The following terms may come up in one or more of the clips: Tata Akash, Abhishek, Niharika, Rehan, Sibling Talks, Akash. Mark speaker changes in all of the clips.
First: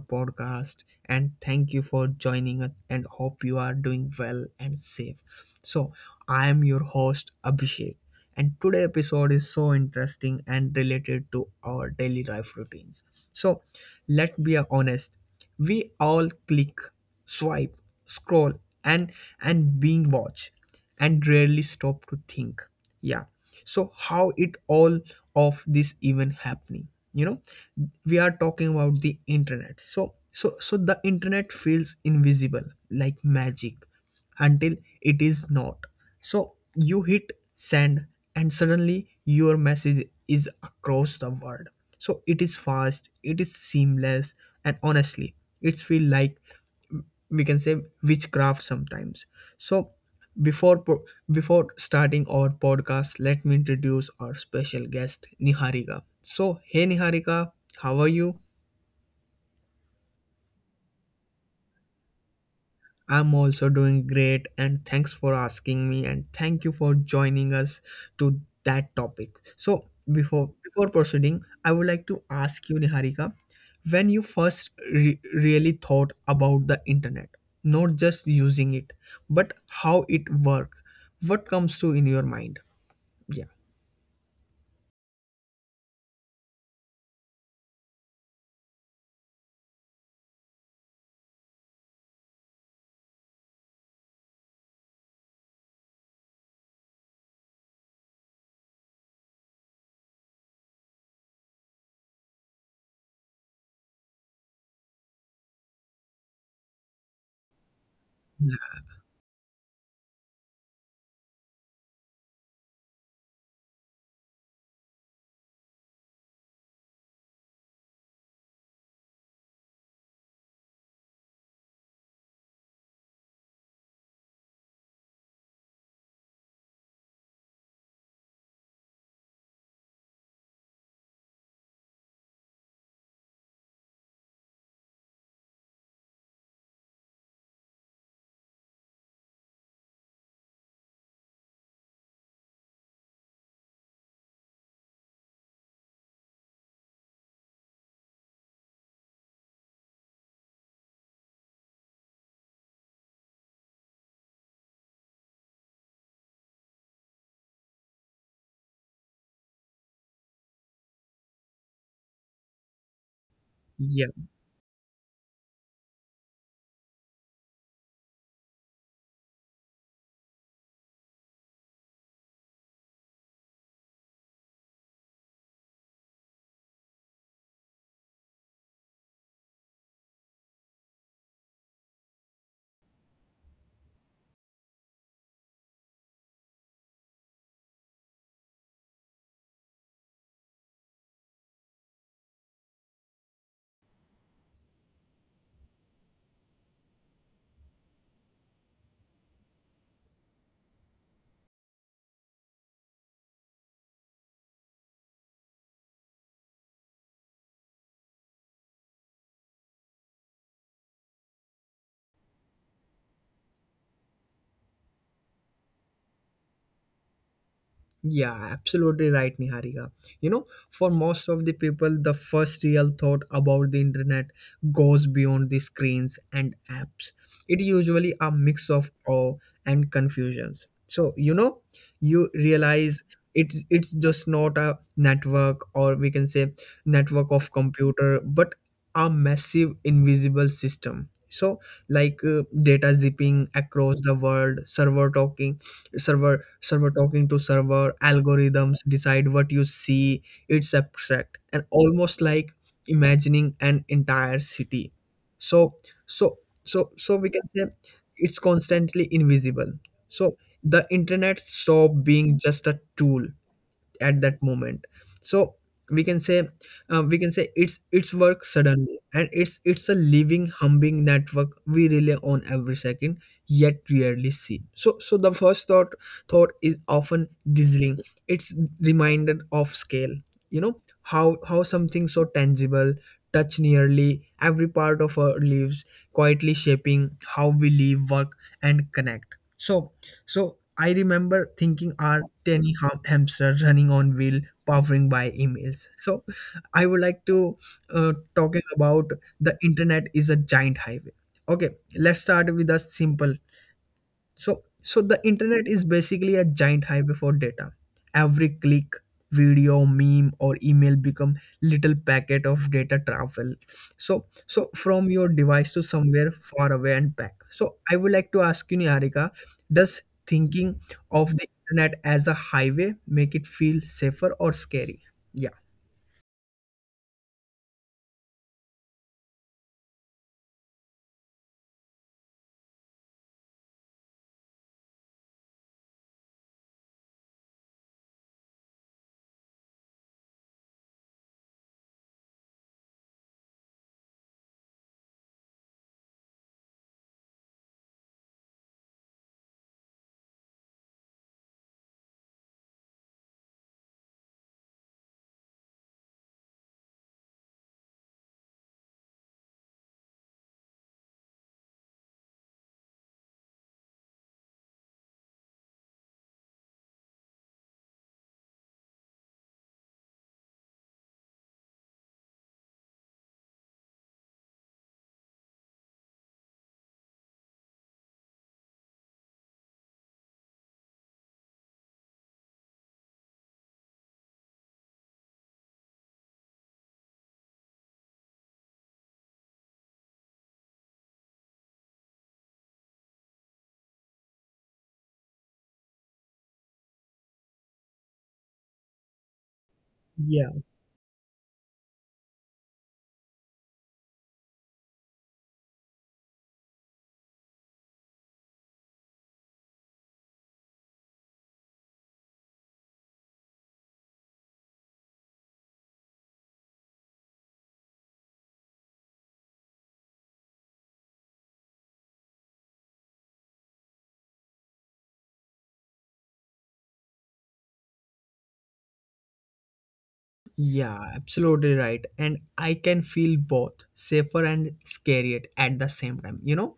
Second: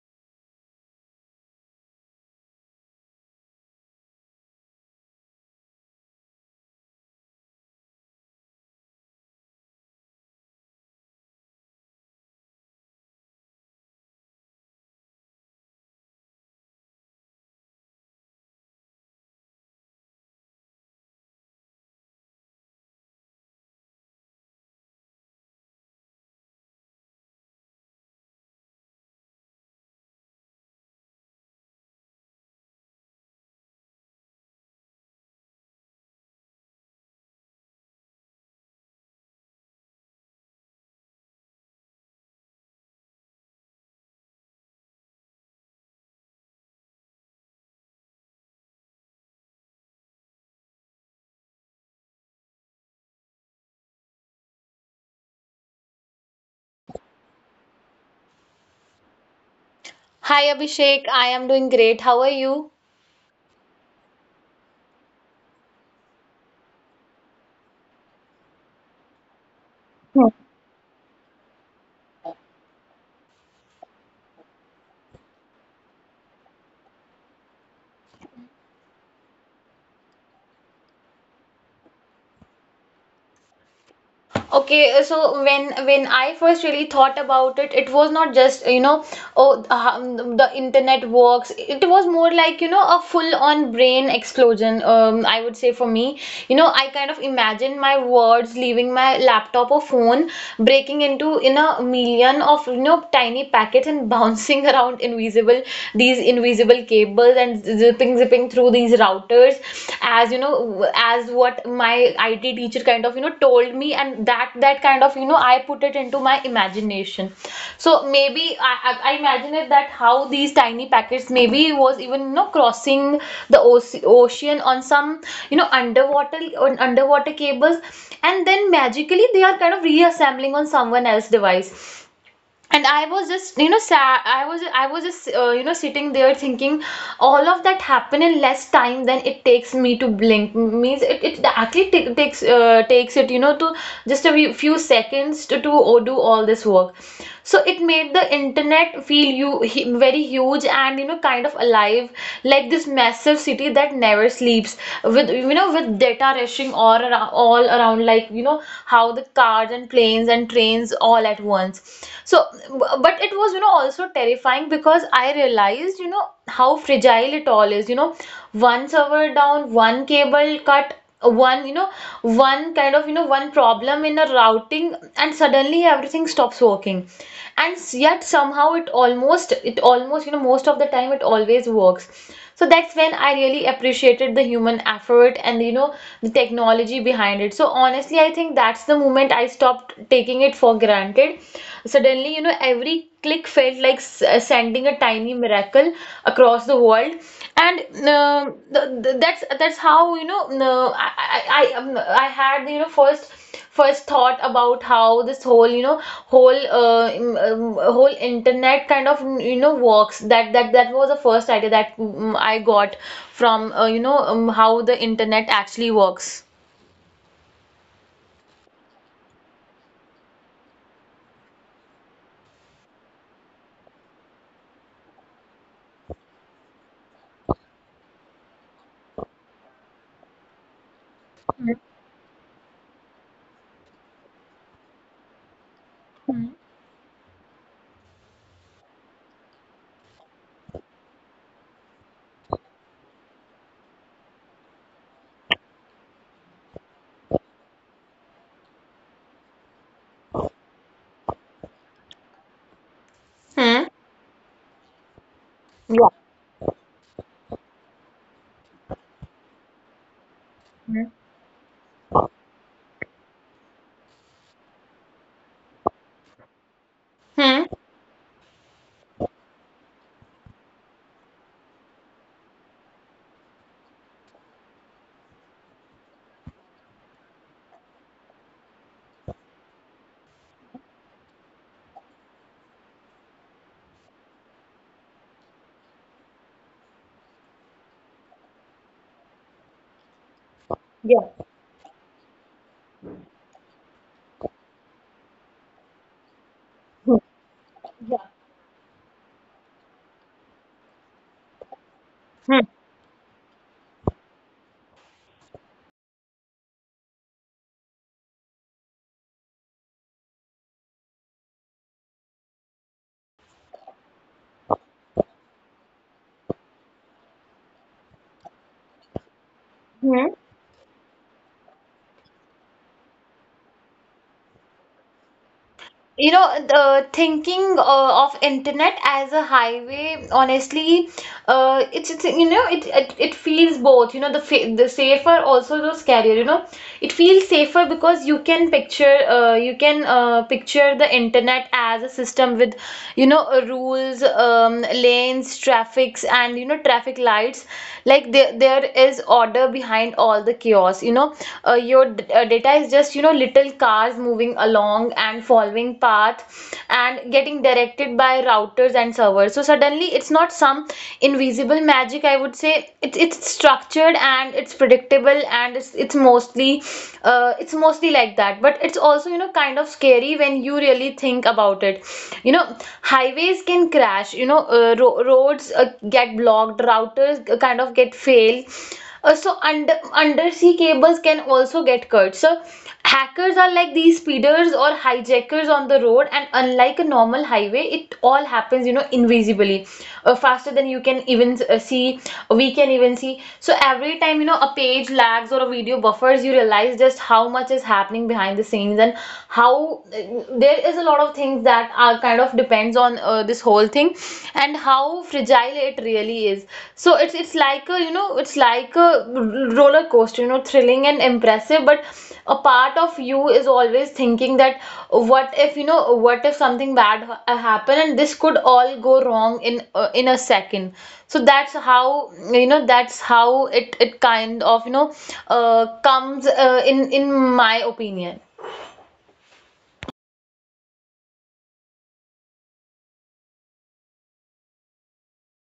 Speaker 1: podcast. And thank you for joining us. And hope you are doing well and safe. So, I am your host, Abhishek. And today episode is so interesting and related to our daily life routines. So, let's be honest. We all click, swipe, scroll, and and being watched, and rarely stop to think. Yeah, so how it all of this even happening. We are talking about the internet, so the internet feels invisible, like magic until it is not. So you hit send and suddenly your message is across the world. So it is fast, it is seamless, and honestly, it's feel like, we can say, witchcraft sometimes. So before po- before starting our podcast, let me introduce our special guest Niharika. So hey Niharika, how are you?
Speaker 2: Hi Abhishek, I am doing great. How are you?
Speaker 1: I'm also doing great and thanks for asking me and thank you for joining us to that topic. So, before proceeding, I would like to ask you Niharika, when you first really thought about the internet, not just using it, but how it work, what comes to in your mind? Yeah.
Speaker 2: Okay, so when I first really thought about it, it was not just, you know, oh, the internet works. It was more like, you know, a full-on brain explosion, I would say for me. You know, I kind of imagine my words leaving my laptop or phone, breaking in a million of, you know, tiny packets and bouncing around invisible, these invisible cables and zipping through these routers as you know as what my IT teacher kind of you know told me, and that kind of you know I put it into my imagination. So maybe imagine it that how these tiny packets maybe was even you know crossing the ocean on some you know underwater underwater cables, and then magically they are kind of reassembling on someone else's device. And I was just you know sad, i was just you know sitting there thinking all of that happened in less time than it takes me to blink. Means it actually takes takes it you know to just a few seconds to do all this work. So it made the internet feel very huge and you know kind of alive, like this massive city that never sleeps, with you know with data rushing all around like you know how the cars and planes and trains all at once. So,
Speaker 1: Yeah.
Speaker 2: but it was, you know, also terrifying because I realized, you know, how fragile it all is. You know, one server down, one cable cut, one, you know, one kind of, you know, one problem in a routing, and suddenly everything stops working. Yet somehow it almost, you know, most of the time it always works. So that's when I really appreciated the human effort and you know the technology behind it. So honestly I think that's the moment I stopped taking it for granted. Suddenly you know every click felt like sending a tiny miracle across the world. That's how you know no, I had you know first thought about how this whole you know whole internet kind of you know works. That that was the first idea that I got from you know how the internet actually works.
Speaker 1: Yeah, absolutely right, Niharika. You know, for most of the people, the first real thought about the internet goes beyond the screens and apps. It usually a mix of awe and confusions. So, you know, you realize it's just not a network, or we can say
Speaker 2: Mhm.
Speaker 1: network of computer, but a massive invisible system. So, like data zipping across the world, server talking, server talking to server, algorithms decide what you see. It's abstract and almost like imagining an
Speaker 2: Hmm.
Speaker 1: entire city. so so
Speaker 2: Yeah.
Speaker 1: so so we can say it's constantly invisible. So the internet
Speaker 2: Mhm.
Speaker 1: stopped being just a tool at that moment. So we can say, we can say it's work suddenly and it's a living humbling network we rely on every second yet rarely see. So so the first thought is often dizzying. It's reminded of scale, you know, how something so tangible touch nearly every part of our lives, quietly shaping how we live, work, and connect. So so I remember thinking our tiny hamster running on wheel, powering by emails. So I would like to talking about the internet is a giant highway. Okay, let's start with a simple.
Speaker 2: Hmm.
Speaker 1: So, so the internet is basically a giant highway for data. Every click, video, meme, or email become little packet of data travel. So, so from your device to somewhere far away and back. So, I would like to ask you, Niharika, does thinking
Speaker 2: Hmm,
Speaker 1: of the internet as a highway make it feel safer or scary? Yeah.
Speaker 2: you know, the thinking of internet as a highway, honestly it's you know it it feels both, you know, the safer also the scarier, you know. It feels safer because you can picture the internet as a system with you know rules, lanes, traffics, and you know traffic lights, like there is order behind all the chaos. You know, data is just you know little cars moving along and following path and getting directed by routers and servers. So suddenly it's not some invisible magic, I would say. It's structured and it's predictable and it's mostly it's mostly like that. But it's also you know kind of scary when you really think about it. You know, highways can crash, you know, roads get blocked, routers kind of get fail, so undersea cables can also get cut. So hackers are like these speeders or hijackers on the road, and unlike a normal highway, it all happens, you know, invisibly, faster than you can even see. We can even see. So every time, you know, a page lags or a video buffers, you realize just how much is happening behind the scenes, and
Speaker 1: Yeah,
Speaker 2: how there is a lot of things that are kind of depends on this whole thing, and how fragile it really is. So it's like a roller coaster, you know, thrilling and impressive, but a part of you is always thinking that what if, you know, what if something bad happen, and this could all go wrong in a second. So that's how, you know, that's how it it kind of you know uh, comes in my opinion.
Speaker 1: yeah, absolutely right. And I can feel both safer and scary at the same time, you know?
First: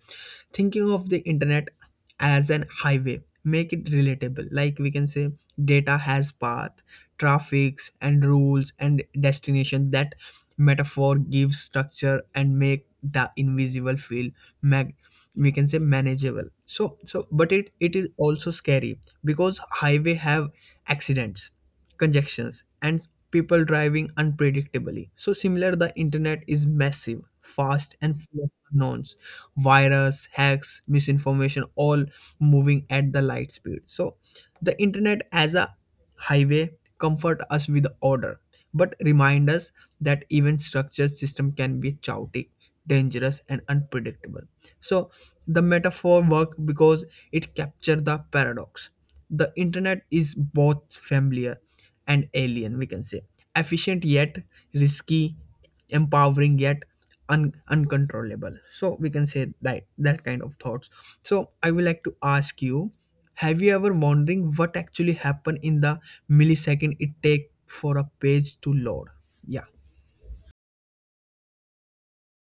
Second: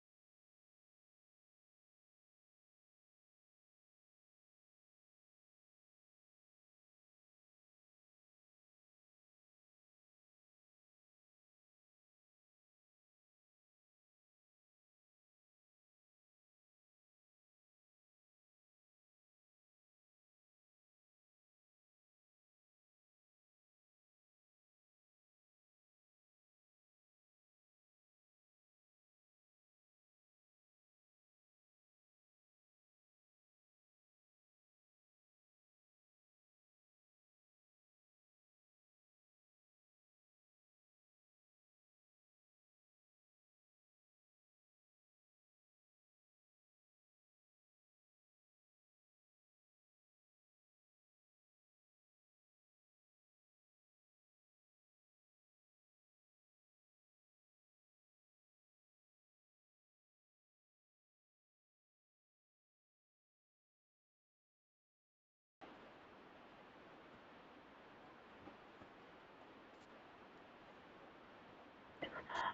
Speaker 1: Thinking of the internet as an highway make it relatable. Like we can say data has path, traffics and rules and destination. That metaphor gives structure and make the invisible feel mag- we can say manageable. So so but it is also scary because highway have accidents, congestions, and people driving unpredictably. So similar, the internet is massive, fast, and full of unknowns. Virus, hacks, misinformation, all moving at the light speed. So the internet as a highway comfort us with order, but remind us that even structured system can be chaotic, dangerous, and unpredictable. So the metaphor work because it capture the paradox. The internet is both familiar and alien, we can say, efficient yet risky, empowering yet uncontrollable. So we can say that that kind of thoughts. So I would like to ask you, have you ever wondering what actually happened in the millisecond it take for a page to load? Yeah.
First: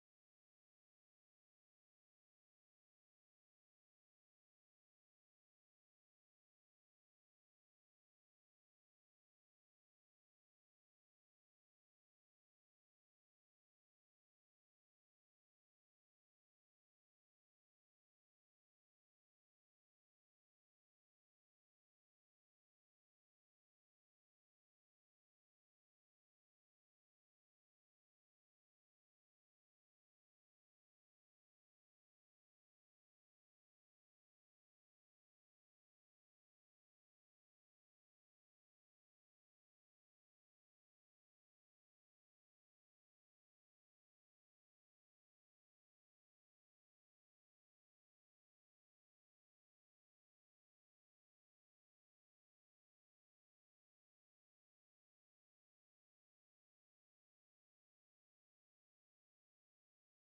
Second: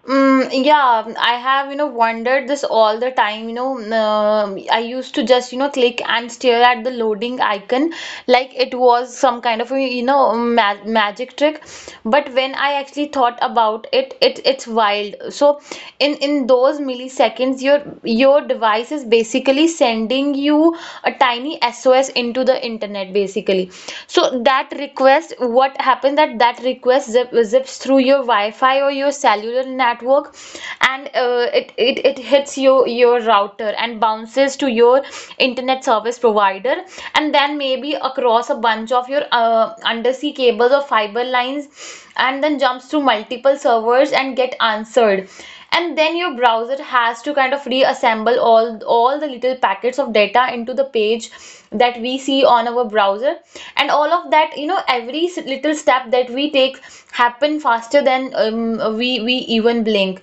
Speaker 2: Mm, yeah, I have, you know, wondered this all the time. You know, I used to just, you know, click and stare at the loading icon like it was some kind of, you know, ma magic trick. But when I actually thought about it, it it's wild. So in those milliseconds, your device is basically sending you a tiny SOS into the internet, basically. So that request, what happens, that that request zips through your Wi-Fi or your cellular network, and it it hits your router and bounces to your internet service provider, and then maybe across a bunch of your undersea cables or fiber lines, and then jumps through multiple servers and get answered. And then your browser has to kind of reassemble all the little packets of data into the page that we see on our browser. And all of that, you know, every little step that we take happen faster than we even blink.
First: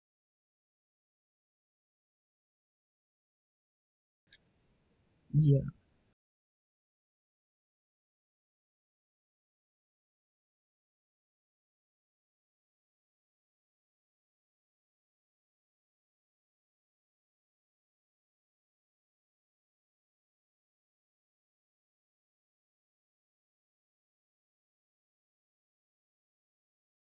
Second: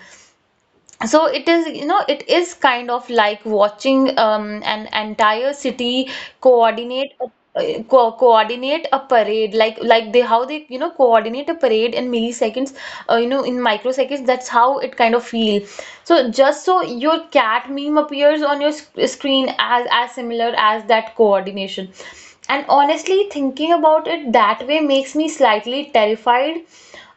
Speaker 2: So it is, you know, it is kind of like watching an entire city coordinate a co coordinate a parade, like they how they you know coordinate a parade in milliseconds, you know, in microseconds, that's how it kind of feel. So just so your cat meme appears on your sc screen as similar as that coordination. And honestly thinking about it that way makes me slightly terrified,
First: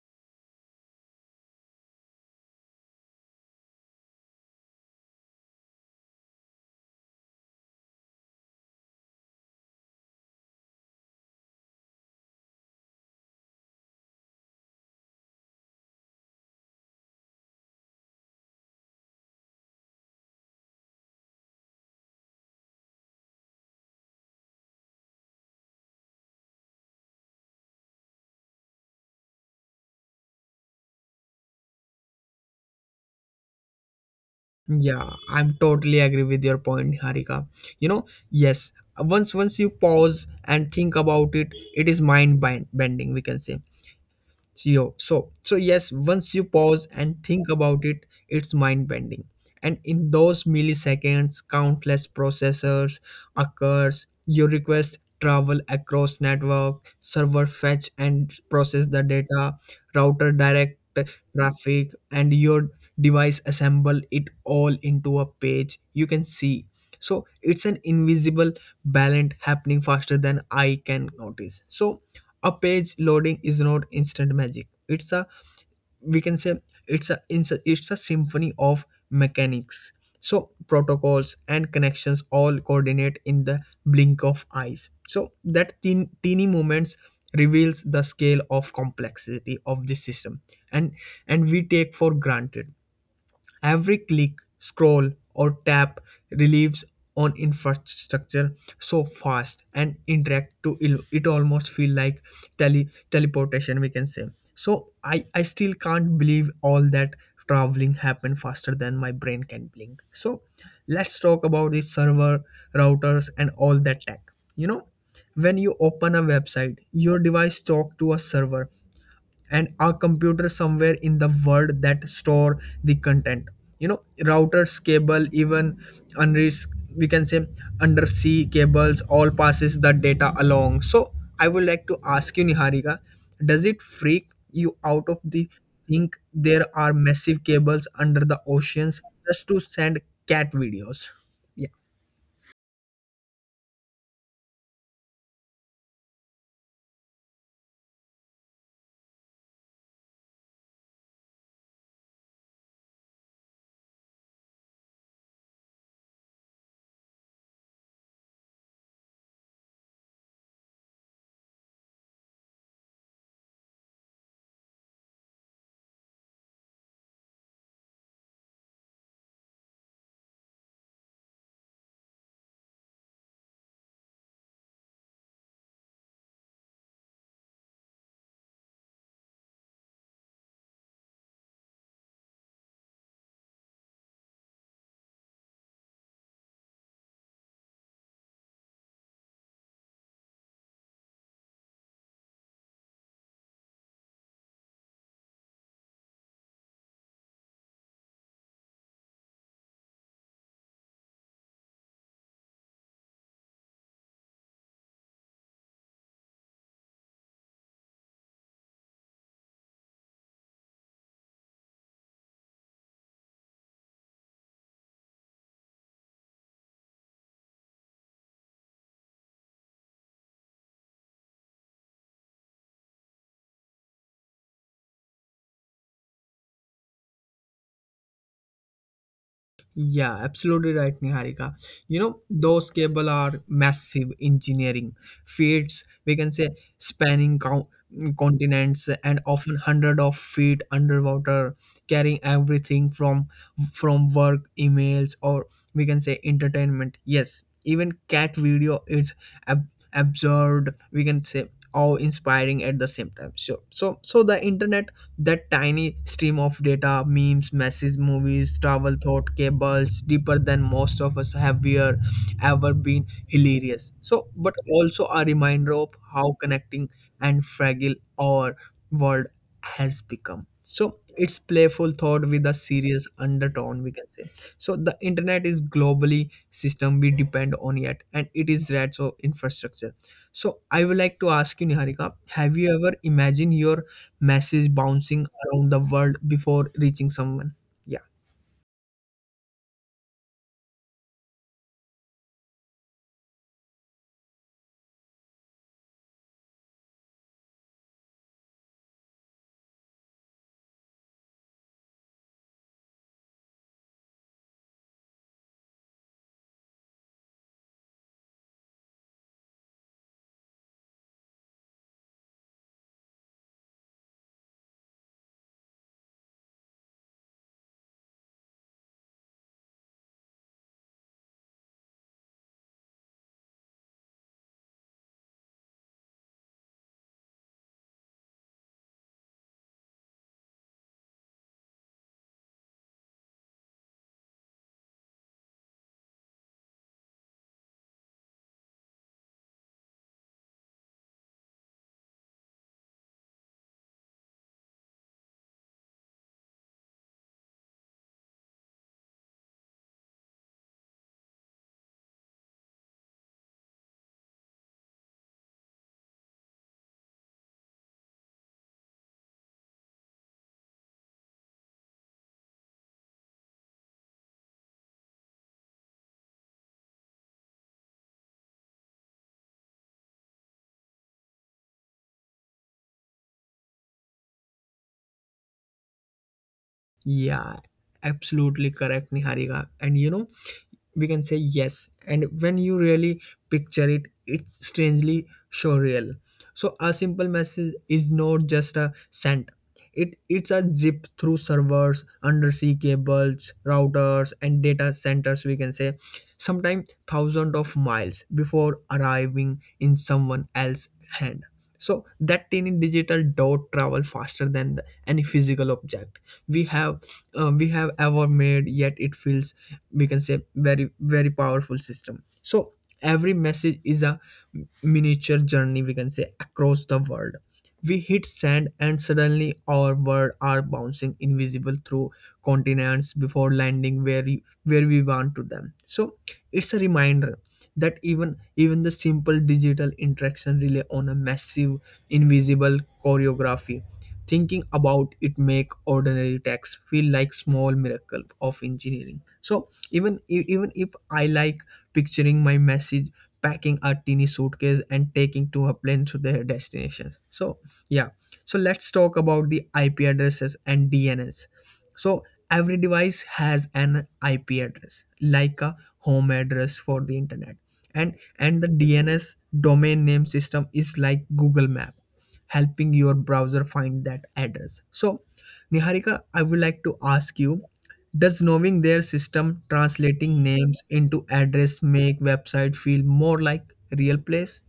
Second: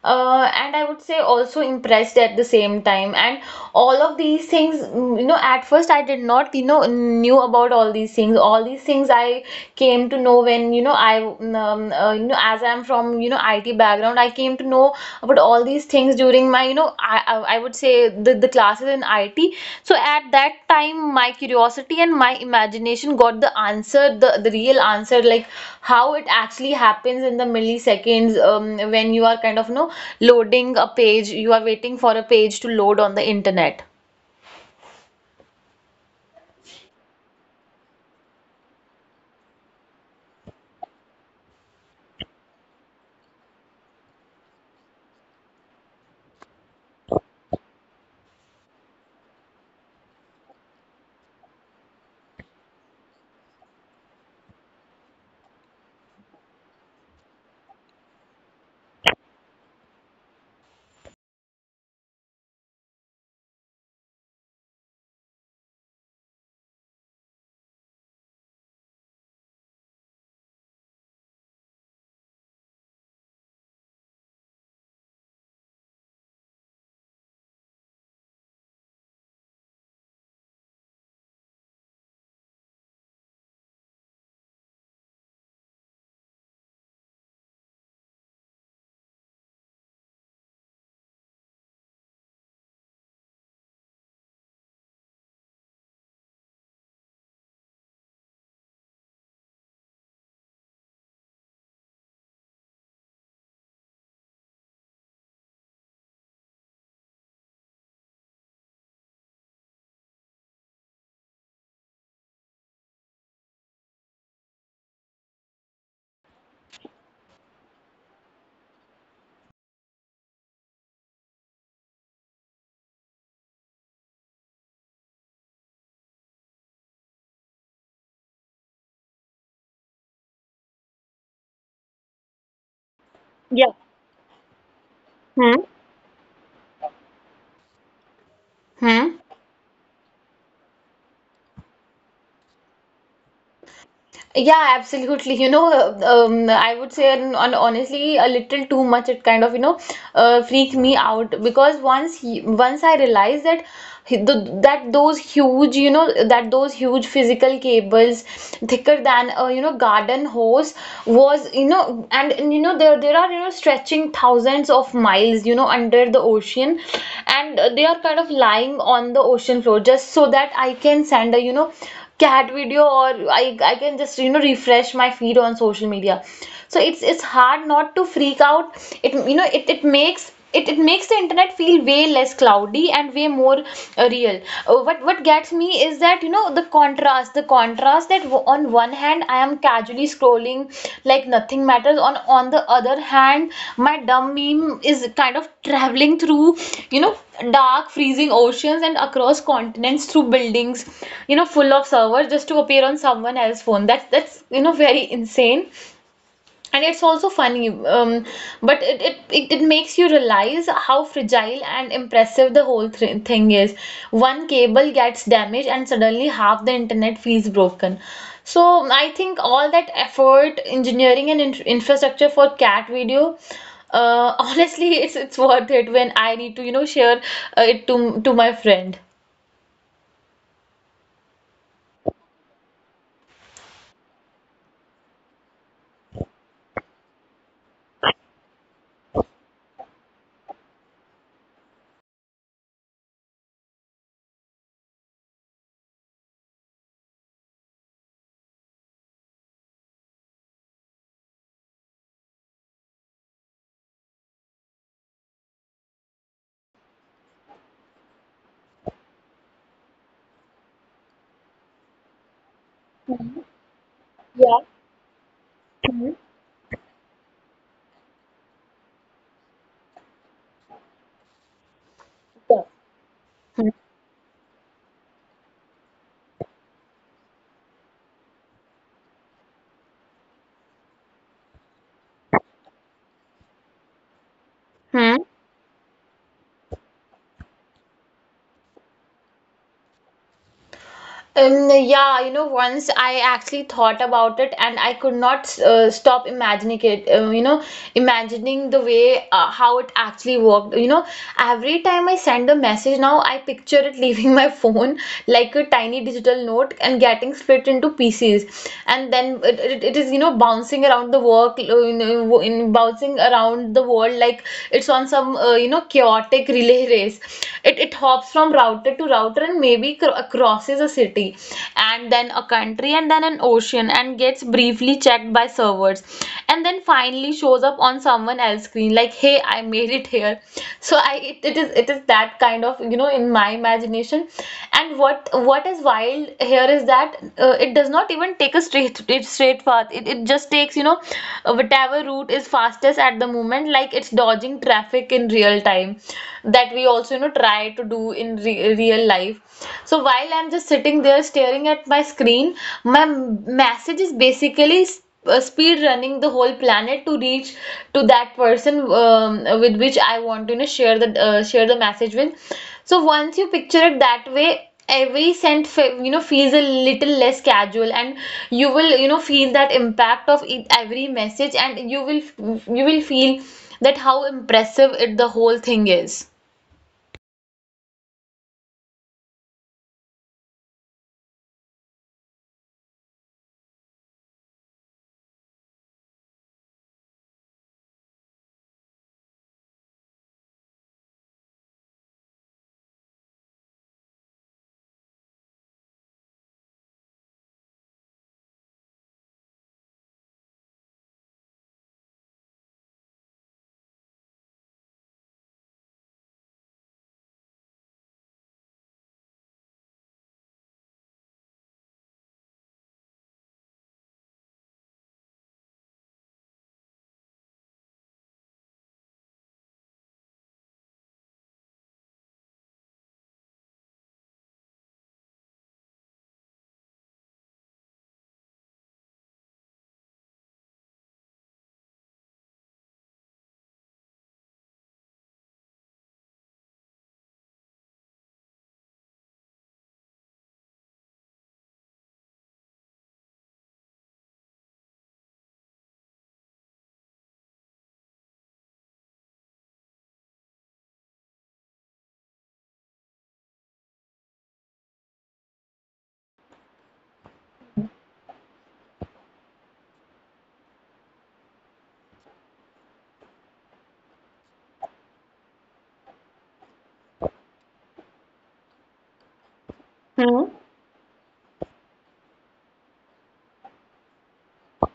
Speaker 2: and I would say also impressed at the same time. And all of these things, you know, at first I did not, you know, knew about all these things. All these things I came to know when, you know, you know, as I'm from, you know, IT background, I came to know about all these things during my, you know, I would say the classes in IT. So at that time, my curiosity and my imagination got the answer, the real answer, like how it actually happens in the milliseconds when you are kind of, you know, loading a page, you are waiting for a page to load on the internet.
Speaker 1: Yeah, I'm totally agree with your point, Harika. You know, yes, once you pause and think about it, it is bending, we can say. Yo, so so yes, once you pause and think about it, it's mind-bending. And in those milliseconds, countless processors occurs. Your request travel across network, server fetch and process the data, router direct traffic, and your device assemble it all into a page you can see. So it's an invisible balance happening faster than I can notice. So a page loading is not instant magic. It's a, we can say it's a, it's a symphony of mechanics. So protocols and connections all coordinate in the blink of eyes. So that teeny moments reveals the scale of complexity of this system, and and we take for granted. Every click, scroll, or tap relieves on infrastructure so fast and interact to it almost feel like tele teleportation, we can say. So I still can't believe all that traveling happened faster than my brain can blink. So let's talk about the server, routers, and all that tech. You know, when you open a website, your device talk to a server and a computer somewhere in the world that store the content. You know, routers, cable, even unris we can say undersea cables all passes the data along. So I would like to ask you, Niharika,
Speaker 2: Yeah.
Speaker 1: does it freak you out of
Speaker 2: Hmm.
Speaker 1: the think there are massive cables under the oceans
Speaker 2: Hmm?
Speaker 1: just to send cat videos? Yeah.
Speaker 2: Yeah, absolutely. You know, I would say, on honestly, a little too much. It kind of, you know, freaked me out because once I realized that that those huge, you know, that those huge physical cables, thicker than a, you know, garden hose, was, you know, and you know, there are, you know, stretching thousands of miles, you know, under the ocean, and they are kind of lying on the ocean floor just so that I can send a, you know, cat video, or I can just you know refresh my feed on social media. So it's hard not to freak out. It you know it makes it makes the internet feel way less cloudy and way more real. What gets me is that you know the contrast that on one hand I am casually scrolling like nothing matters, on the other hand my dumb meme is kind of traveling through, you know, dark freezing oceans and across continents, through buildings, you know, full of servers, just to appear on someone else's phone. That's you know very insane, and it's also funny. um, but it, it makes you realize how fragile and impressive the whole thing is. One cable gets damaged and suddenly half the internet feels broken. So I think all that effort, engineering, and infrastructure for cat video, honestly it's worth it when I need to you know share it to my friend.
Speaker 1: Yeah, absolutely right, Niharika. You know, those cable are massive engineering feats, we can say, spanning continents and often hundred of feet underwater, carrying everything from work, emails, or we can say entertainment. Yes, even cat video is ab- absurd, we can say, awe inspiring at the same time. So, so, so the internet, that tiny stream of data, memes, messages, movies, travel, thought, cables, deeper than most of us have here ever been hilarious.
Speaker 2: Yeah.
Speaker 1: So but also a reminder
Speaker 2: Mhm.
Speaker 1: of how connecting and fragile our world has become. So it's playful thought with a
Speaker 2: Yeah.
Speaker 1: serious undertone, we can say. So the internet is globally system we depend on yet, and it is red so infrastructure. So I would like to ask you, Niharika, have you ever imagined your message
Speaker 2: Hmm.
Speaker 1: bouncing around the world before reaching someone? Yeah.
Speaker 2: Yeah, you know, once I actually thought about it and I could not stop imagining it, you know, imagining the way how it actually worked. You know, every time I send a message now, I picture it leaving my phone like a tiny digital note and getting split into pieces. And then it is, you know, bouncing around the work, in bouncing around the world like it's on some, you know, chaotic relay race. It hops from router to router and maybe crosses a city and then a country and then an ocean and gets briefly checked by servers and then finally shows up on someone else's screen like, hey, I made it here. So I, it is that kind of, you know, in my imagination. And what is wild here is that it does not even take a straight path. It just takes, you know, whatever route is fastest at the moment, like it's dodging traffic in real time that we also, you know, try to do in real life. So while I'm just sitting there staring at my screen, my message is basically speed running the whole planet to reach to that person, with which I want to, you know, share the message with. So once you picture it that way, every cent, you know, feels a little less casual, and you will, you know, feel that impact of it, every message, and you will feel that how impressive it the whole thing is.
Speaker 1: Yeah, absolutely correct, Niharika. And you know, we can say yes, and when you really picture it it strangely surreal. So a simple message is not just a sent, it it's a zip through servers, undersea cables, routers, and data centers, we can say, sometimes thousands of miles before arriving in someone else's hand. So that tiny digital dot travel faster than the, any physical object we have, we have ever made, yet it feels, we can say, very very powerful system. So every message is a miniature journey, we can say, across the world. We hit send and suddenly our world are bouncing invisible through continents before landing where we want to them. So it's a reminder that even even the simple digital interaction rely on a massive invisible choreography. Thinking about it make ordinary text feel like small miracle of engineering. So even even if I like picturing my message packing a teeny suitcase and taking to a plane to their destinations. So yeah, so let's talk about the IP addresses and DNS. So every device has an IP address like a home address for the internet. And the DNS, domain name system, is like Google Map helping your browser find that address. So Niharika, I would like to ask you, does knowing their system
Speaker 2: Hmm.
Speaker 1: translating names into address make website feel more like real place?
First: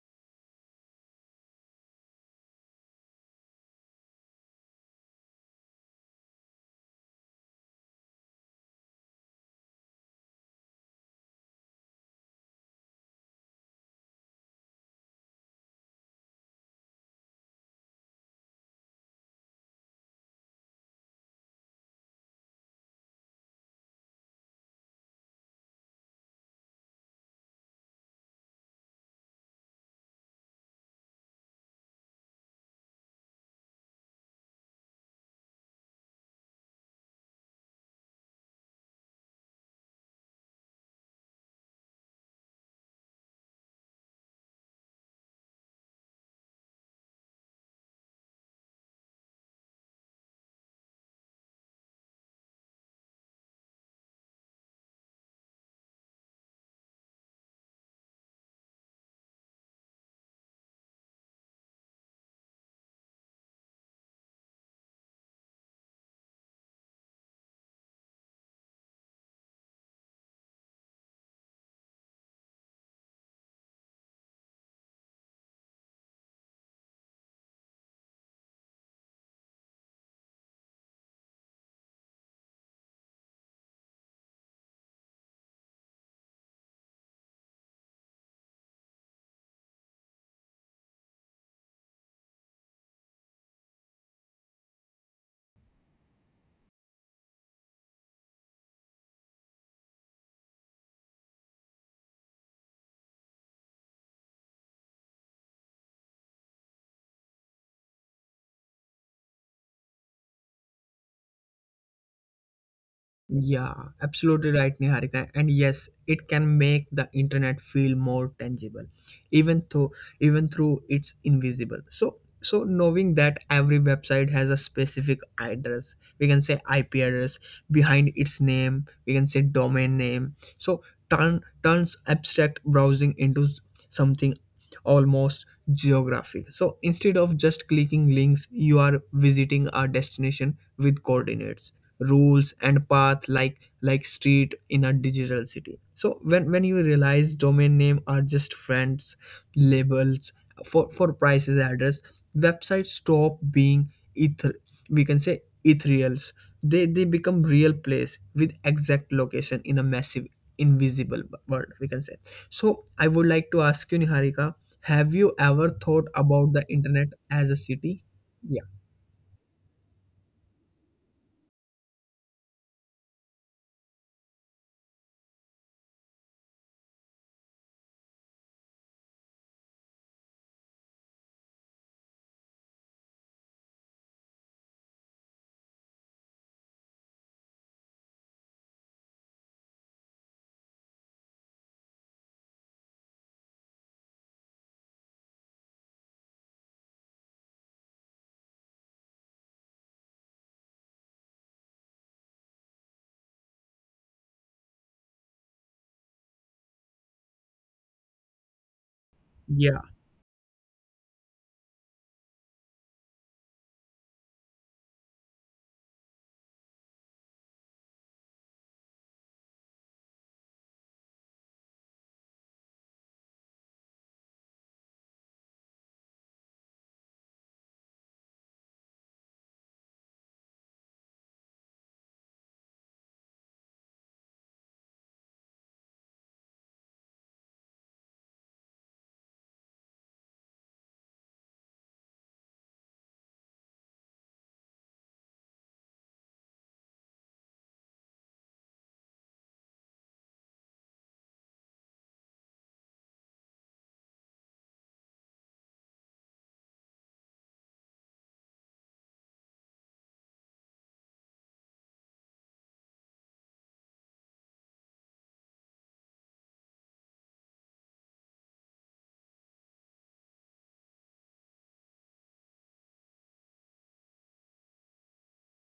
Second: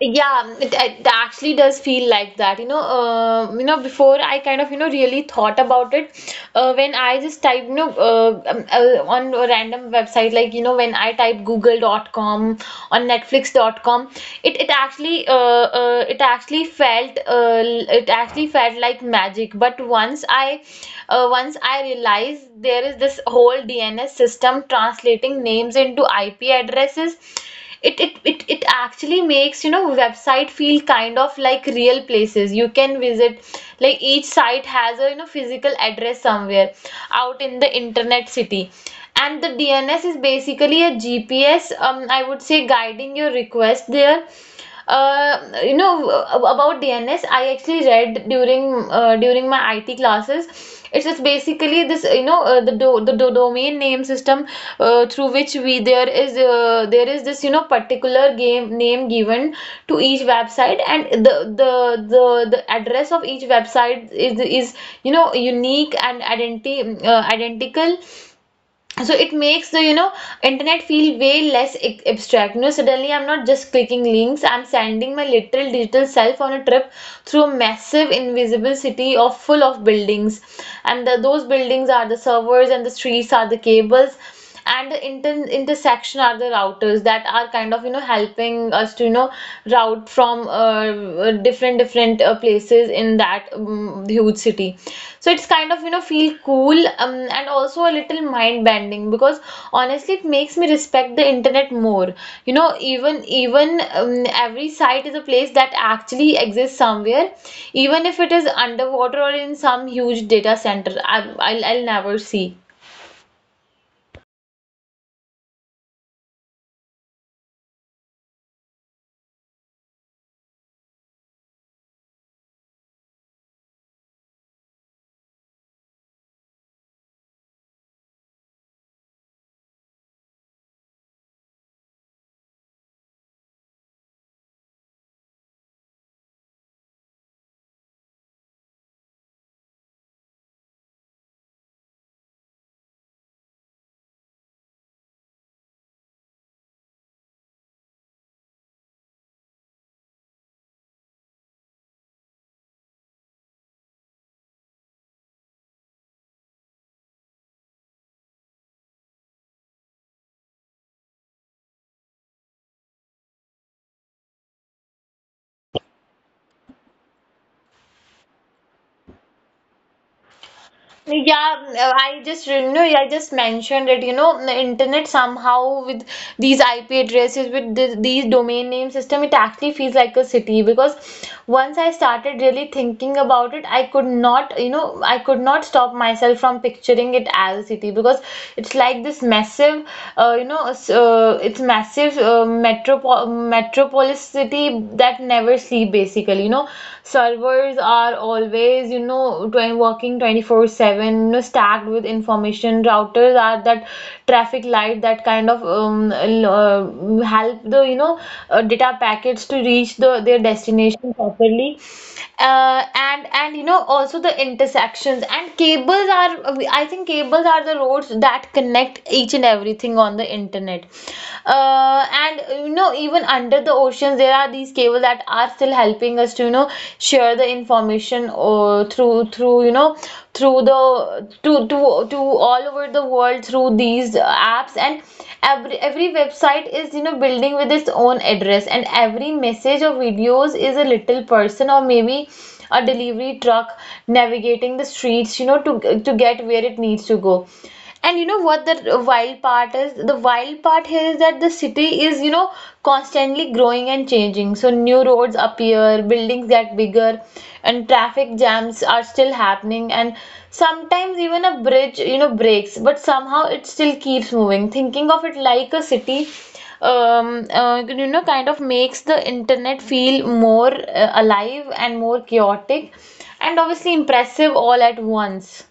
Speaker 2: Yeah, it actually does feel like that. You know, before I kind of, you know, really thought about it, when I just type, you know, on a random website, like, you know, when I type google.com on netflix.com, it, it actually felt like magic. But once I realized there is this whole DNS system translating names into IP addresses, it actually makes, you know, website feel kind of like real places you can visit, like each site has a, you know, physical address somewhere out in the internet city, and the DNS is basically a GPS, um, I would say, guiding your request there. uh, you know uh, about DNS, I actually read during during my IT classes. It's just basically this, you know, the do domain name system through which we there is this, you know, particular game name given to each website, and the the the address of each website is, you know, unique and identity identical. So it makes the, you know, internet feel way less abstract. You know, suddenly I'm not just clicking links, I'm sending my literal digital self on a trip through a massive invisible city of full of buildings. And those buildings are the servers, and the streets are the cables, and the intersection are the routers that are kind of, you know, helping us to, you know, route from different places in that, huge city. So it's kind of, you know, feel cool, and also a little mind bending, because honestly it makes me respect the internet more. You know, even, every site is a place that actually exists somewhere, even if it is underwater or in some huge data center I'll never see.
Speaker 1: Yeah, absolutely right, Niharika. And yes, it can make the internet feel more tangible, even though, even through it's invisible. So so knowing that every website has a specific address, we can say IP address, behind its name, we can say domain name. So turns abstract browsing into something almost geographic. So instead of just clicking links, you are visiting a destination with coordinates, rules, and path, like street in a digital city. So when you realize domain name are just friends labels for prices address, websites stop being ether, we can say ethereals. They become real place with exact location in a massive invisible world, we can say. So I would like to ask you, Niharika, have you ever thought about the internet as a city?
Speaker 2: Yeah, I just, you know, I just mentioned it. You know, the internet somehow with these IP addresses, with these domain name system, it actually feels like a city, because once I started really thinking about it, I could not, you know, I could not stop myself from picturing it as a city, because it's like this massive, you know, s- it's massive, metropolis city that never sleep, basically. You know, servers are always, you know, 20, working 24/7, you know, stacked with information. Routers are that traffic light that kind of, help the, you know, data packets to
Speaker 1: Yeah.
Speaker 2: reach the their destination properly. And, you know, also the intersections and cables are I think cables are the roads that connect each and everything on the internet. And, you know, even under the oceans there are these cables that are still helping us to, you know, share the information or through through, you know, through the to all over the world through these apps. And every website is, you know, building with its own address, and every message or videos is a little person, or maybe a delivery truck navigating the streets, you know, to get where it needs to go. And you know what the wild part is? The wild part here is that the city is, you know, constantly growing and changing. So new roads appear, buildings get bigger, and traffic jams are still happening. And sometimes even a bridge, you know, breaks, but somehow it still keeps moving. Thinking of it like a city, you know, kind of makes the internet feel more, alive and more chaotic, and obviously impressive all at once.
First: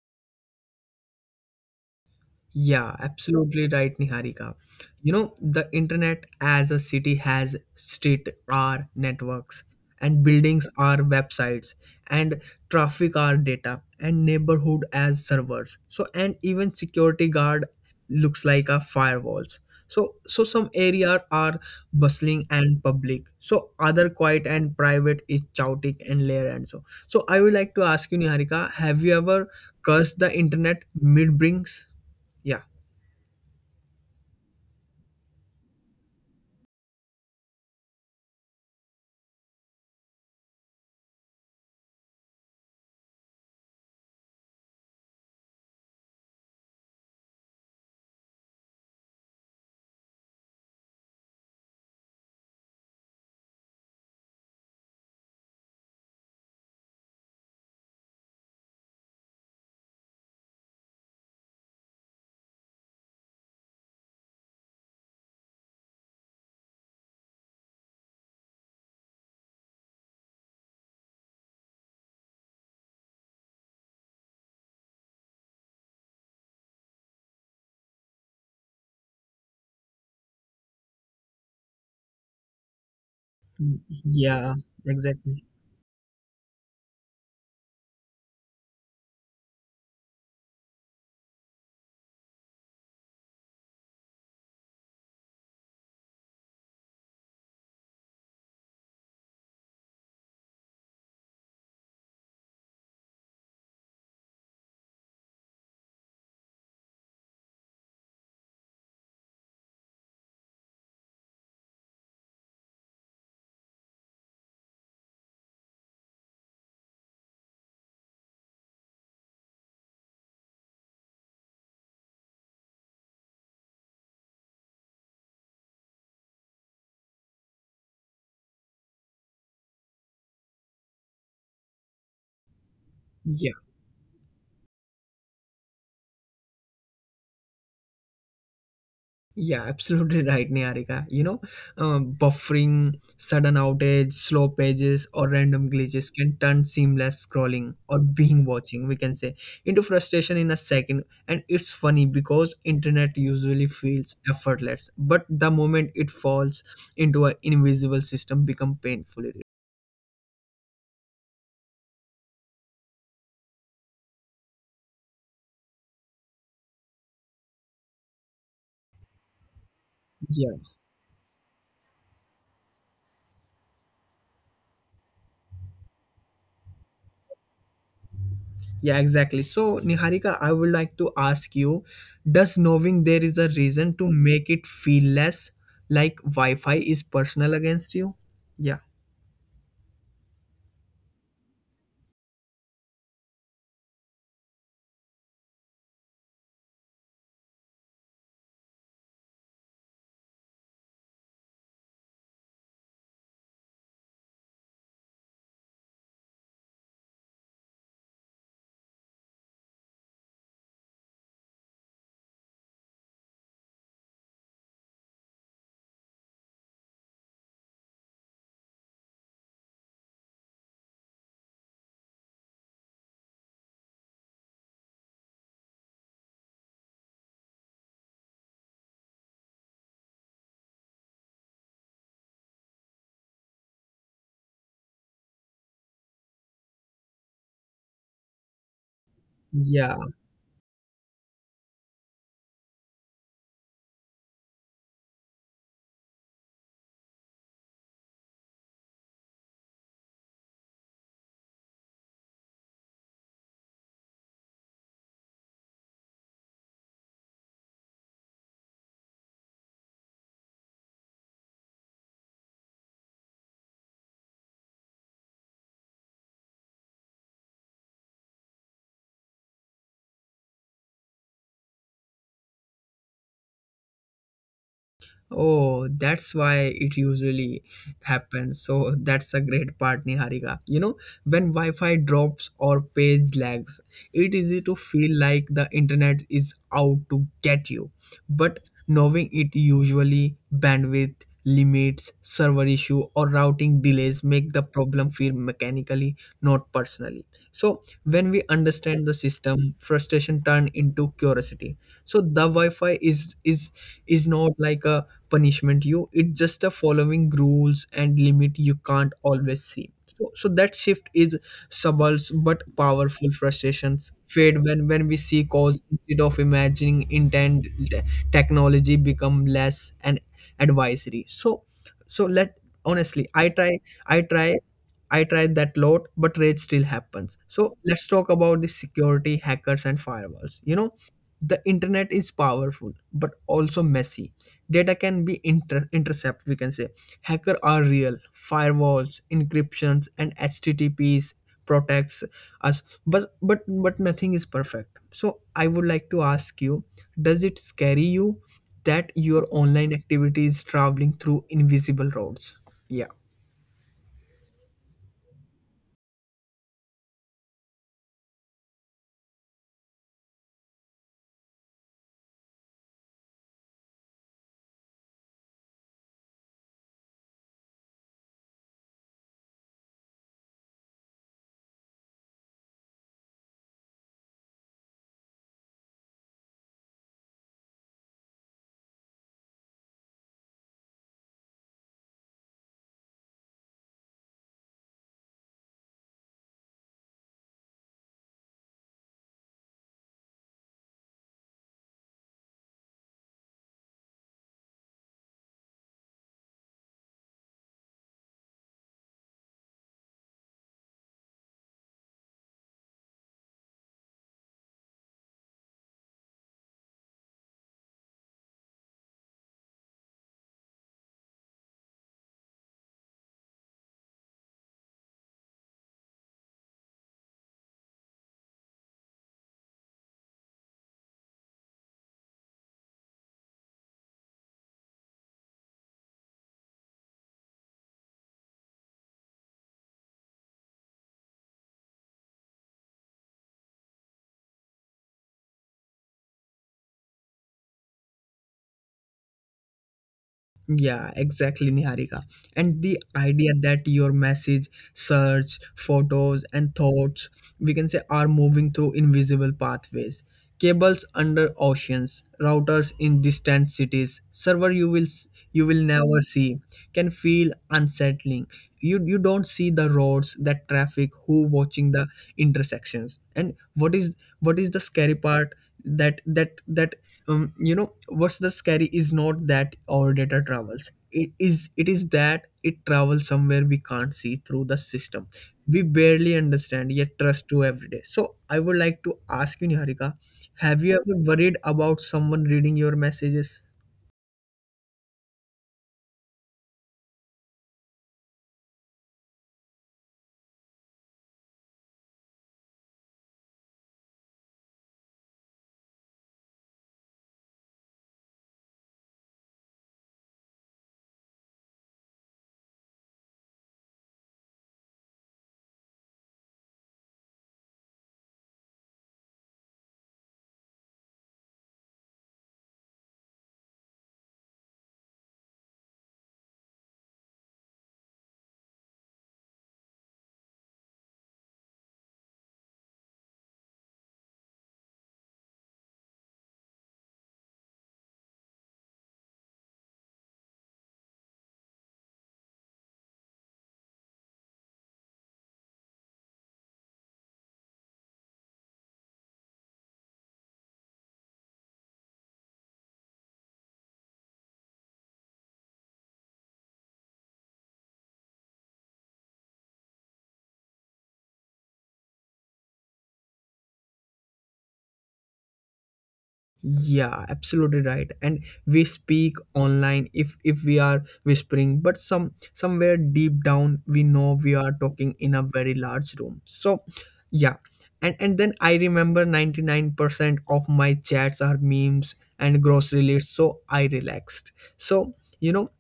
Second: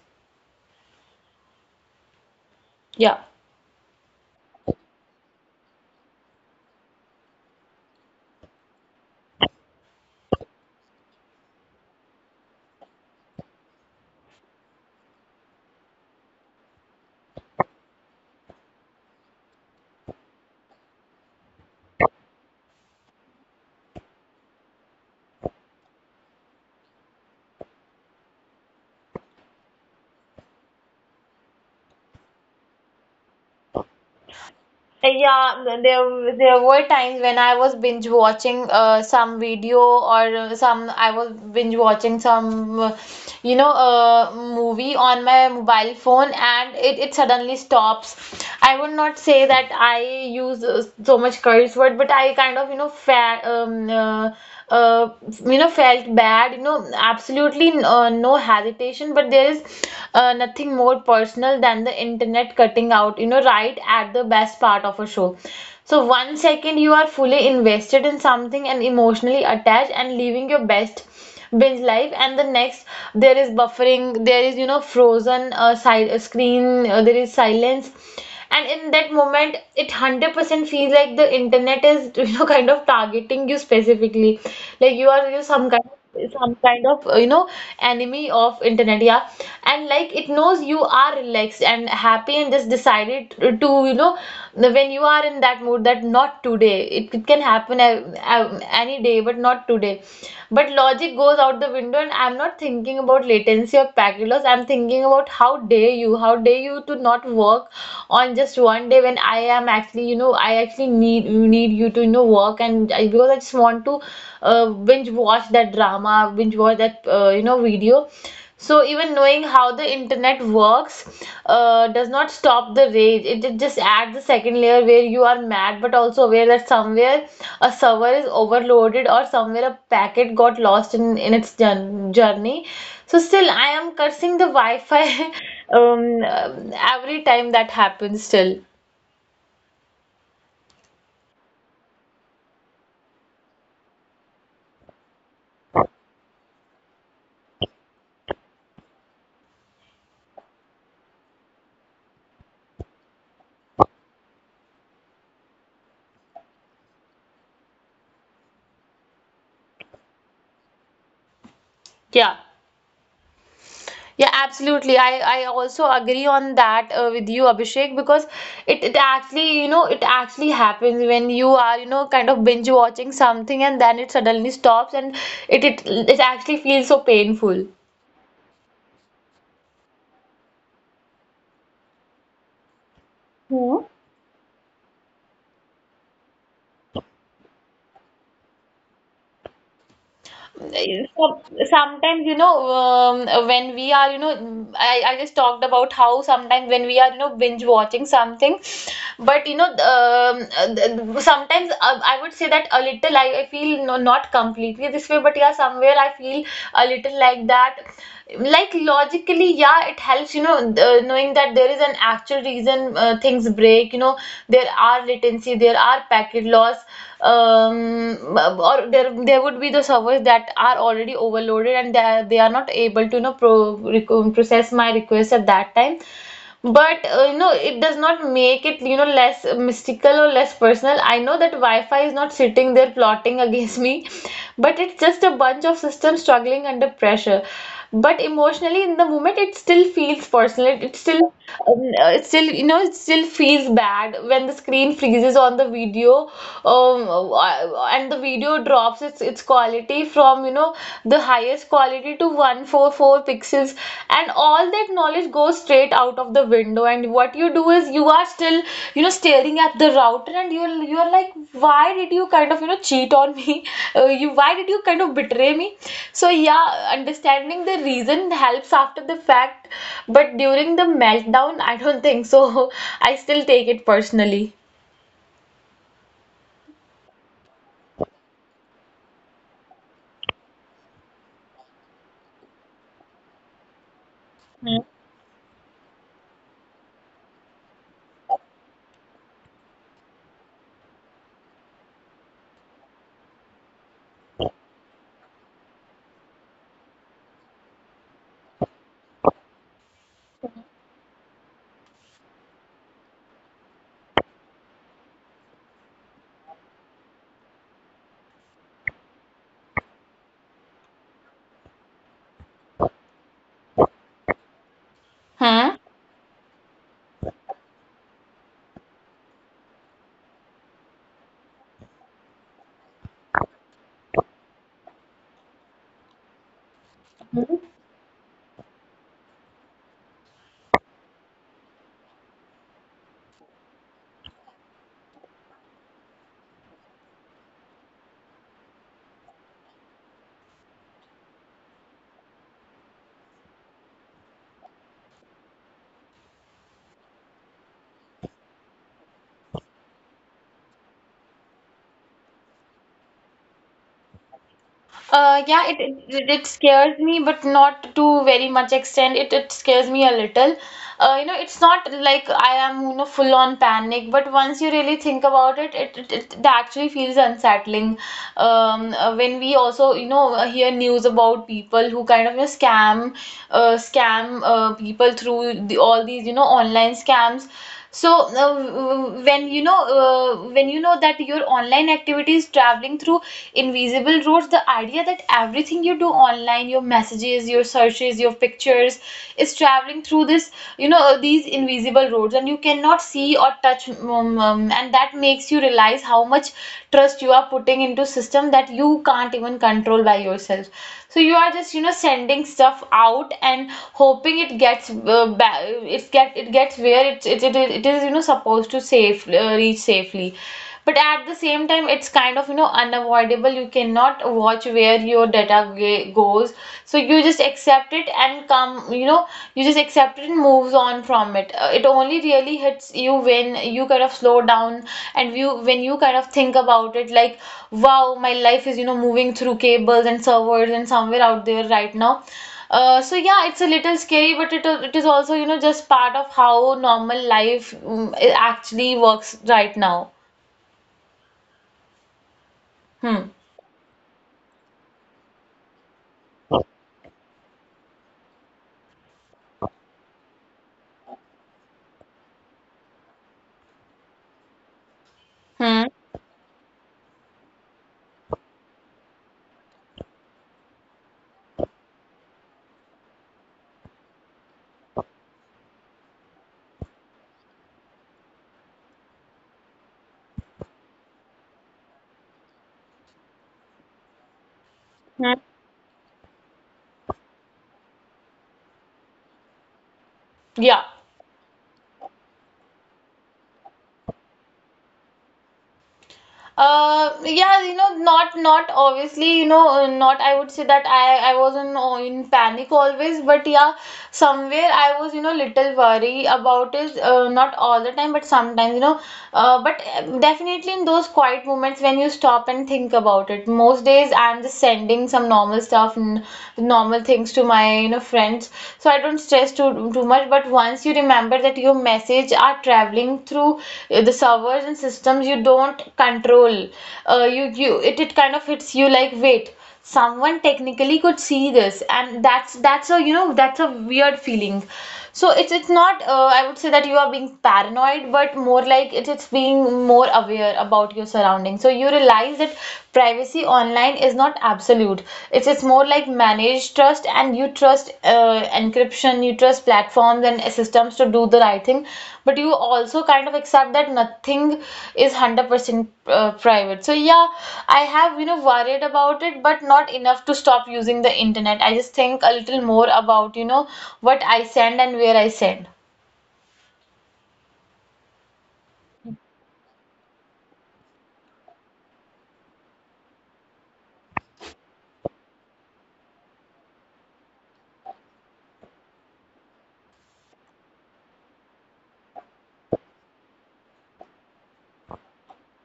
Speaker 1: Yeah,
Speaker 2: Yeah.
Speaker 1: absolutely right, Niharika. You know, the internet as a city has street or networks, and buildings are websites, and traffic are data, and neighborhood as servers. So, and even security guard looks like a firewalls. So so some areas are bustling and public. So other quiet and private is chaotic and layer and so. So I would like to ask you, Niharika, have you ever cursed the internet mid brings? Yeah.
Speaker 2: Yeah, there were times when I was binge watching some video, or some I was binge watching some, movie on my mobile phone, and it suddenly stops. I would not say that I use so much curse word, but I kind of, you know, fa uh, you know, felt bad, you know, absolutely, no hesitation. But there is nothing more personal than the internet cutting out, you know, right at the best part of a show. So one second you are fully invested in something and emotionally attached and leaving your best binge life, and the next there is buffering, there is, you know, frozen, side, screen, there is silence. And in that moment it 100% feels like the internet is, you know, kind of targeting you specifically, like you are
Speaker 1: Yeah,
Speaker 2: you some kind,
Speaker 1: exactly.
Speaker 2: some kind of, enemy of internet. Yeah. And like it knows you are relaxed and happy and just decided to, you know, now, when you are in that mood, that not today. It can happen any day, but not today. But logic goes out the window, and I'm not thinking about latency or packet loss. I'm thinking about how dare you, how dare you to not work on just one day when I am actually, you know, I actually need you to, you know, work. And I, because I just want to, binge watch that drama, binge watch that, you know, video. So even knowing how the internet works does not stop the rage. It just adds the second layer where you are mad but also aware that somewhere a server is overloaded, or somewhere a packet got lost in its journey. So still I
Speaker 1: Yeah,
Speaker 2: am cursing the Wi-Fi. Every time that happens still.
Speaker 1: yeah, absolutely right, Niharika. You know, buffering, sudden outage, slow pages, or random glitches can turn seamless scrolling or being watching, we can say, into frustration in a second. And it's funny because internet usually feels effortless, but the moment it falls into an invisible system, become painful.
Speaker 2: Yeah. Yeah, absolutely. I also agree on that, with you, Abhishek, because it actually, you know, it actually happens when you are, you know, kind of binge watching something, and then it suddenly stops, and it actually feels so painful.
Speaker 1: Yeah, exactly. So Niharika, I would like to ask you, does knowing there is a
Speaker 2: Hmm.
Speaker 1: reason to make it feel less like Wi Fi is personal against you? Yeah.
Speaker 2: Some- Sometimes, you know, um, when we are, you know, I just talked about how sometimes when we are, you know, binge watching something, but you know, uh, sometimes, I would say that a little, I feel no, not completely this way, but yeah, somewhere I feel a little like that. Like logically, yeah, it helps, you know, knowing that there is an actual reason, things break, you know. There are latency, there are packet loss, or there would be the servers that are already overloaded, and they are not able to, you know, process my request at that time. But, you know, it does not make it, you know, less mystical or less personal. I know that Wi-Fi is not sitting there plotting against me, but it's just a bunch of systems struggling under pressure. But emotionally, in the moment, it still
Speaker 1: Yeah.
Speaker 2: feels personal. It still, it still, you know, it still feels bad when the screen freezes on the video, and the video drops its quality from, you know, the highest quality to 144 pixels, and all that knowledge goes straight out of the window. And what you do is you are still, you know, staring at the router, and you're like, why did you kind of, you know, cheat on me? You, why did you kind of betray me? So yeah, understanding the reason helps after the fact, but during the meltdown, I don't think so. I still take it personally.
Speaker 1: Oh, that's why it usually happens. So that's a great part, Niharika. You know, when Wi-Fi drops or page lags, it easy to feel like the internet is out to get you. But knowing it usually bandwidth limits, server issue, or routing delays make the problem feel mechanically, not personally. So when we understand the system, frustration turn into curiosity. So the Wi-Fi is not like a punishment. You, it's just a following rules and limit you can't always see. So so that shift is subtle but powerful. Frustrations fade when we see
Speaker 2: Hmm?
Speaker 1: cause instead of imagining intent. Technology become less an advisory. So so let, honestly I try, i try I tried that lot, but rage still happens. So let's talk about the security, hackers, and firewalls. You know, the internet is powerful but also messy. Data can be intercept, we can say. Hacker are real. Firewalls, encryptions, and HTTPS protects us, but but nothing is perfect. So I would like to ask you, does it scare you that your online activity is traveling through invisible roads? Yeah.
Speaker 2: Yeah, it, it it scares me, but not to very much extent. It scares me a little. You know, it's not like I am, you know, full on panic, but once you really think about it, it it, it actually feels unsettling. When we also, you know, hear news about people who kind of, you know, scam, people through all these, you know, online scams. So, when you know, that your online activity is traveling through invisible roads, the idea that everything you do online, your messages, your searches, your pictures, is traveling through this, you know, these invisible roads, and you cannot see or touch, and that makes you realize how much trust you are putting into system that you can't even control by yourself. So you are just, you know, sending stuff out, and hoping it gets, uh, ba- it gets where it it is, you know, supposed to safe, reach safely. But at the same time it's kind of, you know, unavoidable. You cannot watch where your data goes. So you just accept it and come, you know, you just accept it and moves on from it. It only really hits you when you kind of slow down, and you when you kind of think about it, like, wow, my life is, you know, moving through cables and servers, and somewhere out there right now, so yeah, it's a little scary, but it is also, you know, just part of how normal life, mm, it actually works right now.
Speaker 1: Yeah, exactly, Niharika. And the
Speaker 2: Hmm.
Speaker 1: idea that your message, search, photos, and thoughts, we can say, are moving through invisible pathways. Cables under oceans, routers in distant cities, server you will you will
Speaker 2: Hmm.
Speaker 1: never see, can feel unsettling. You don't see the roads, that traffic, who watching the intersections, and what is, what is the scary part, that that you know, what's the scary is not that our data travels, it is, it is that it travels somewhere we can't see, through the system
Speaker 2: Hmm.
Speaker 1: we barely understand yet trust to every day. So I would like to ask you, Niharika, have
Speaker 2: Yeah.
Speaker 1: you ever worried about someone reading your messages?
Speaker 2: Yeah, you know, not obviously, you know, not I would say that I was in, in panic always, but yeah, somewhere I was, you know, little worry about it. Not all the time, but sometimes, you know, but definitely in those quiet moments when you stop and think about it. Most days I'm just sending some normal stuff and normal things to my, you know, friends, so I don't stress too much. But once you remember that your message are traveling through, the servers and systems you don't control, you you it, it kind of hits you like, wait, someone technically could see this, and that's a, you know, that's a weird feeling. So it's not, I would say that you are being paranoid, but more like it, it's being more aware about your surroundings. So you realize that privacy online is not absolute. It's more like managed trust, and you trust, encryption, you trust platforms and systems to do the right thing. But you also kind of accept that nothing is 100% private. So yeah, I have, you know, worried about it, but not enough to stop using the internet. I just think a little more about, you know, what I send and where I send.
Speaker 1: Yeah, absolutely right. And we speak online if we are whispering, but some, somewhere deep down we know we are talking in a very large room. So yeah, and then I remember 99% of my chats are memes and grocery lists, so I relaxed. So you know,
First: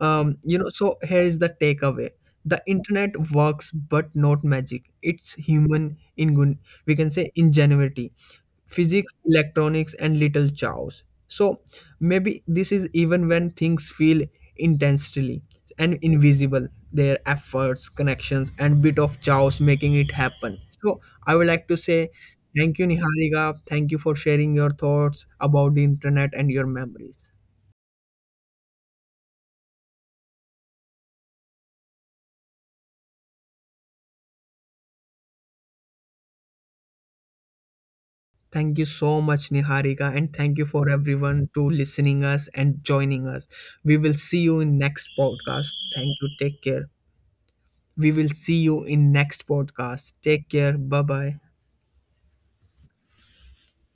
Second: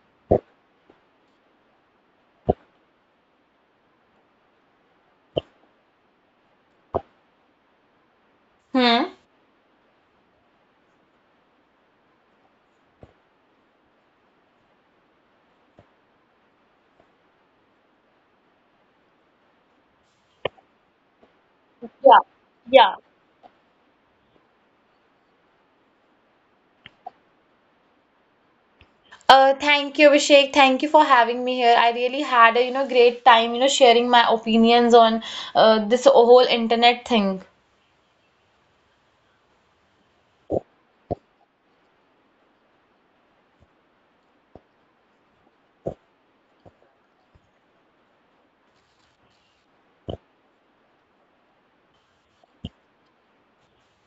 Speaker 1: you know, so here is the takeaway. The internet works but not magic. It's human in, we can say, ingenuity,
Speaker 2: Hmm.
Speaker 1: physics, electronics, and little chaos. So maybe this is even when things feel intensely and invisible, their efforts, connections, and bit of chaos making it happen. So I would like to say
Speaker 2: Yeah.
Speaker 1: thank you,
Speaker 2: Yeah.
Speaker 1: Niharika. Thank you for sharing your thoughts about the internet and your memories.
Speaker 2: Thank you, Abhishek. Thank you for having me here. I really had a, you know, great time, you know, sharing my opinions on, this whole internet thing.
Speaker 1: Thank you so much, Niharika, and thank you for everyone to listening us and joining us. We will see you in next podcast. Thank you. Take care. We will see you in next podcast. Take care. Bye bye.